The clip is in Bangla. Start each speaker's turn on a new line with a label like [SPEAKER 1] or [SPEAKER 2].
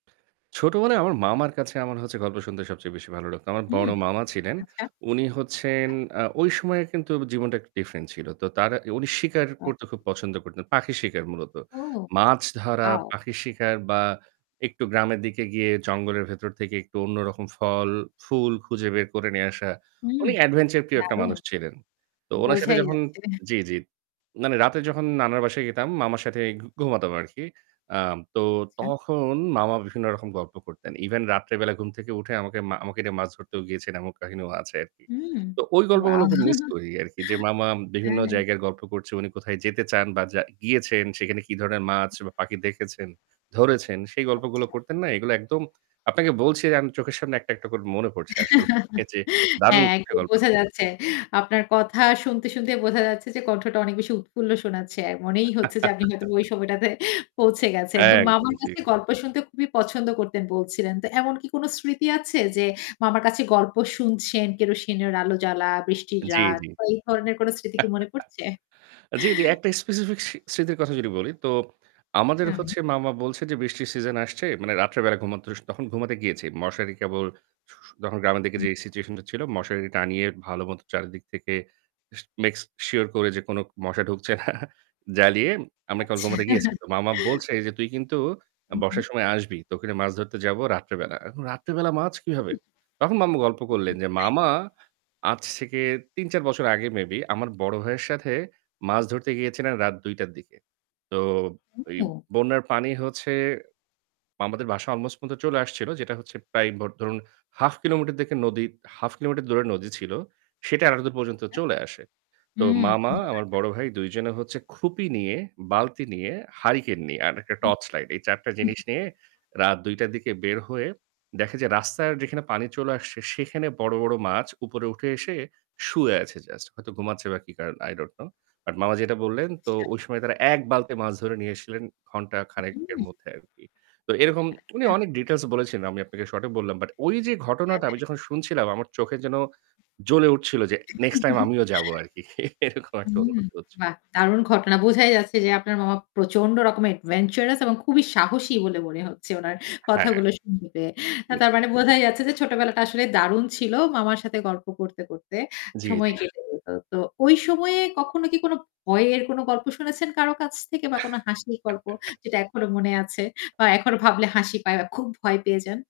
[SPEAKER 1] ছোটবেলায় আমার মামার কাছে আমার হচ্ছে গল্প শুনতে সবচেয়ে বেশি ভালো লাগতো। আমার
[SPEAKER 2] হুম।
[SPEAKER 1] বড় মামা ছিলেন,
[SPEAKER 2] আচ্ছা,
[SPEAKER 1] উনি হচ্ছেন
[SPEAKER 2] আচ্ছা।
[SPEAKER 1] আ ঐ সময়ে কিন্তু জীবনটা একটু ডিফারেন্ট ছিল। তো তার উনি শিকার
[SPEAKER 2] আত
[SPEAKER 1] করতে খুব পছন্দ করতেন। পাখির শিকার মূলত।
[SPEAKER 2] ও
[SPEAKER 1] মাছ ধরা,
[SPEAKER 2] ওয়াও!
[SPEAKER 1] পাখির শিকার বা একটু গ্রামের দিকে গিয়ে জঙ্গলের ভেতর থেকে একটু অন্য রকম ফল, ফুল খুঁজে বের করে নিয়ে আসা।
[SPEAKER 2] হুম।
[SPEAKER 1] উনি অ্যাডভেঞ্চার প্রিয় একটা
[SPEAKER 2] দারুণ!
[SPEAKER 1] মানুষ ছিলেন। তো উনার সাথে
[SPEAKER 2] বোঝাই
[SPEAKER 1] যখন
[SPEAKER 2] যাচ্ছে।
[SPEAKER 1] জি, জি। মানে রাতে যখন নানার বাসায় যেতাম মামার সাথেই ঘুমাতাম আরকি। আম তো
[SPEAKER 2] আচ্ছা।
[SPEAKER 1] তখন মামা বিভিন্ন রকম গল্প করতেন। ইভেন রাত্রে বেলা ঘুম থেকে উঠে আমাকে মা আমাকে নিয়ে মাছ ধরতেও গিয়েছেন এমন কাহিনীও আছে আরকি।
[SPEAKER 2] হুম।
[SPEAKER 1] তো ওই গল্পগুলো
[SPEAKER 2] ওয়াও!
[SPEAKER 1] খুব মিস করি আরকি যে মামা
[SPEAKER 2] হ্যাঁ,
[SPEAKER 1] বিভিন্ন
[SPEAKER 2] হ্যাঁ।
[SPEAKER 1] জায়গায় গল্প করছে, উনি কোথায় যেতে চান বা যা গিয়েছেন সেখানে কি ধরনের মাছ বা পাখি দেখেছেন, ধরেছেন। সেই
[SPEAKER 2] আচ্ছা।
[SPEAKER 1] গল্পগুলো করতেন না? এইগুলো একদম আপনাকে বলছি যে আমি চোখের সামনে একটা, একটা করে মনে পড়ছে আসলে। যে দারুণ
[SPEAKER 2] হ্যাঁ,
[SPEAKER 1] একটা
[SPEAKER 2] একদম
[SPEAKER 1] গল্প
[SPEAKER 2] বোঝা
[SPEAKER 1] ছিল।
[SPEAKER 2] যাচ্ছে। আপনার কথা শুনতে, শুনতেই বোঝা যাচ্ছে যে কণ্ঠটা অনেক বেশি উৎফুল্ল শোনাচ্ছে। অ্যা মনেই হচ্ছে যে আপনি হয়তো ওই সময়টাতে পৌঁছে গেছেন। তো
[SPEAKER 1] একদম,
[SPEAKER 2] মামার
[SPEAKER 1] জি।
[SPEAKER 2] কাছে গল্প শুনতে খুবই পছন্দ করতেন বলছিলেন। তো এমন কি কোন স্মৃতি আছে, যে মামার কাছে গল্প শুনছেন কেরোসিনের আলো জ্বালা, বৃষ্টির
[SPEAKER 1] জি,
[SPEAKER 2] রাত
[SPEAKER 1] জি।
[SPEAKER 2] বা এই ধরনের কোন স্মৃতি কি মনে পড়ছে?
[SPEAKER 1] জি, জি একটা স্পেসিফিক স স্মৃতির কথা যদি বলি, তো আমাদের
[SPEAKER 2] তাই?
[SPEAKER 1] হচ্ছে মামা বলছে, যে বৃষ্টির সিজন আসছে। মানে রাত্রে বেলা ঘুমাতে স তখন ঘুমাতে গিয়েছি। মশারি কেবল ছু তখন গ্রামের দিকে
[SPEAKER 2] হু।
[SPEAKER 1] যে সিচুয়েশনটা ছিল মশারি টানিয়ে ভাল মত চারিদিক থেকে স make sure করে যে কোন মশা ঢুকছে না জ্বালিয়ে আমরা কল
[SPEAKER 2] আচ্ছা।
[SPEAKER 1] ঘুমাতে গিয়েছি, তো মামা বলছে, যে "তুই কিন্তু
[SPEAKER 2] হু, হু।
[SPEAKER 1] বর্ষার সময় আসবি। তকে নিয়ে মাছ ধরতে যাব রাত্রে বেলা।" এখন রাত্রেবেলা মাছ
[SPEAKER 2] উ উ
[SPEAKER 1] কীভাবে? তখন মামু গল্প করলেন যে
[SPEAKER 2] তাইতো?
[SPEAKER 1] মামা আজ থেকে ৩-৪ বছর আগে maybe আমার বড় ভাইয়ের সাথে মাছ ধরতে গিয়েছিলেন রাত ২ঃ০০ টার দিকে। তো এই
[SPEAKER 2] ও!
[SPEAKER 1] বন্যার পানি হচ্ছে মামাদের বাসায় আলমোস্ট পর্যন্ত চলে আসছিল। যেটা হচ্ছে প্রায় ভ ধরুন, 1/2 কিলোমিটার দিকে নদী 1/2 কিলোমিটার দূরে নদী ছিল। সেটা এতো দূর পর্যন্ত
[SPEAKER 2] আচ্ছা,
[SPEAKER 1] চলে আসে। তো
[SPEAKER 2] হুম।
[SPEAKER 1] মামা আমার বড়
[SPEAKER 2] [unintelligible]
[SPEAKER 1] ভাই ২ জনে হচ্ছে খুপি নিয়ে, বালতি নিয়ে, হারিকেন নিয়ে আর একটা
[SPEAKER 2] উম
[SPEAKER 1] টর্চ লাইট এই ৪ টা
[SPEAKER 2] হু,
[SPEAKER 1] জিনিস
[SPEAKER 2] হুম।
[SPEAKER 1] নিয়ে রাত ২ঃ০০ টার দিকে বের হয়ে, দেখে যে রাস্তায় যেখানে পানি চলে আসছে সেখানে বড়, বড় মাছ উপরে উঠে এসে শুয়ে আছে জাস্ট। হয়তো ঘুমাচ্ছে বা কি কারণ I don't know but মামা যেটা বললেন, তো
[SPEAKER 2] আচ্ছা।
[SPEAKER 1] ওই সময় তারা ১ বালতি মাছ ধরে নিয়ে এসছিলেন ঘন্টা খানেকের
[SPEAKER 2] হু।
[SPEAKER 1] মধ্যে আরকি। তো এরকম উনি
[SPEAKER 2] আচ্ছা।
[SPEAKER 1] অনেক ডিটেইলস বলেছিলেন, আমি আপনাকে শর্টে বললাম। বাট ঐ যে
[SPEAKER 2] হ্যাঁ,
[SPEAKER 1] ঘটনাটা আমি
[SPEAKER 2] হ্যাঁ।
[SPEAKER 1] যখন শুনছিলাম আমার চোখে যেন জ্বলে উঠছিল যে, "নেক্সট টাইম আমিও যাবো আরকি।" এরকম একটা
[SPEAKER 2] হুম,
[SPEAKER 1] অনুভূতি হচ্ছিল।
[SPEAKER 2] বাহ দারুণ ঘটনা! বোঝাই যাচ্ছে যে আপনার মামা প্রচন্ড রকমের adventurous এবং খুবই সাহসী বলে মনে হচ্ছে উনার
[SPEAKER 1] হ্যাঁ।
[SPEAKER 2] কথাগুলো শুনতে পেয়ে। অ্যা
[SPEAKER 1] জি,
[SPEAKER 2] তার
[SPEAKER 1] জি।
[SPEAKER 2] মানে বোঝা যাচ্ছে যে ছোটবেলাটা আসলে দারুণ ছিল মামার সাথে গল্প করতে, করতে
[SPEAKER 1] জি, জি।
[SPEAKER 2] সময় কেটে যেত। তো ওই সময়ে কখনো কি কোন ভয়ের কোন গল্প শুনেছেন কারো কাছ থেকে? বা কোন হাসির গল্প যেটা এখনো মনে আছে? বা এখনো ভাবলে হাসি পায় বা খুব ভয় পেয়ে যান?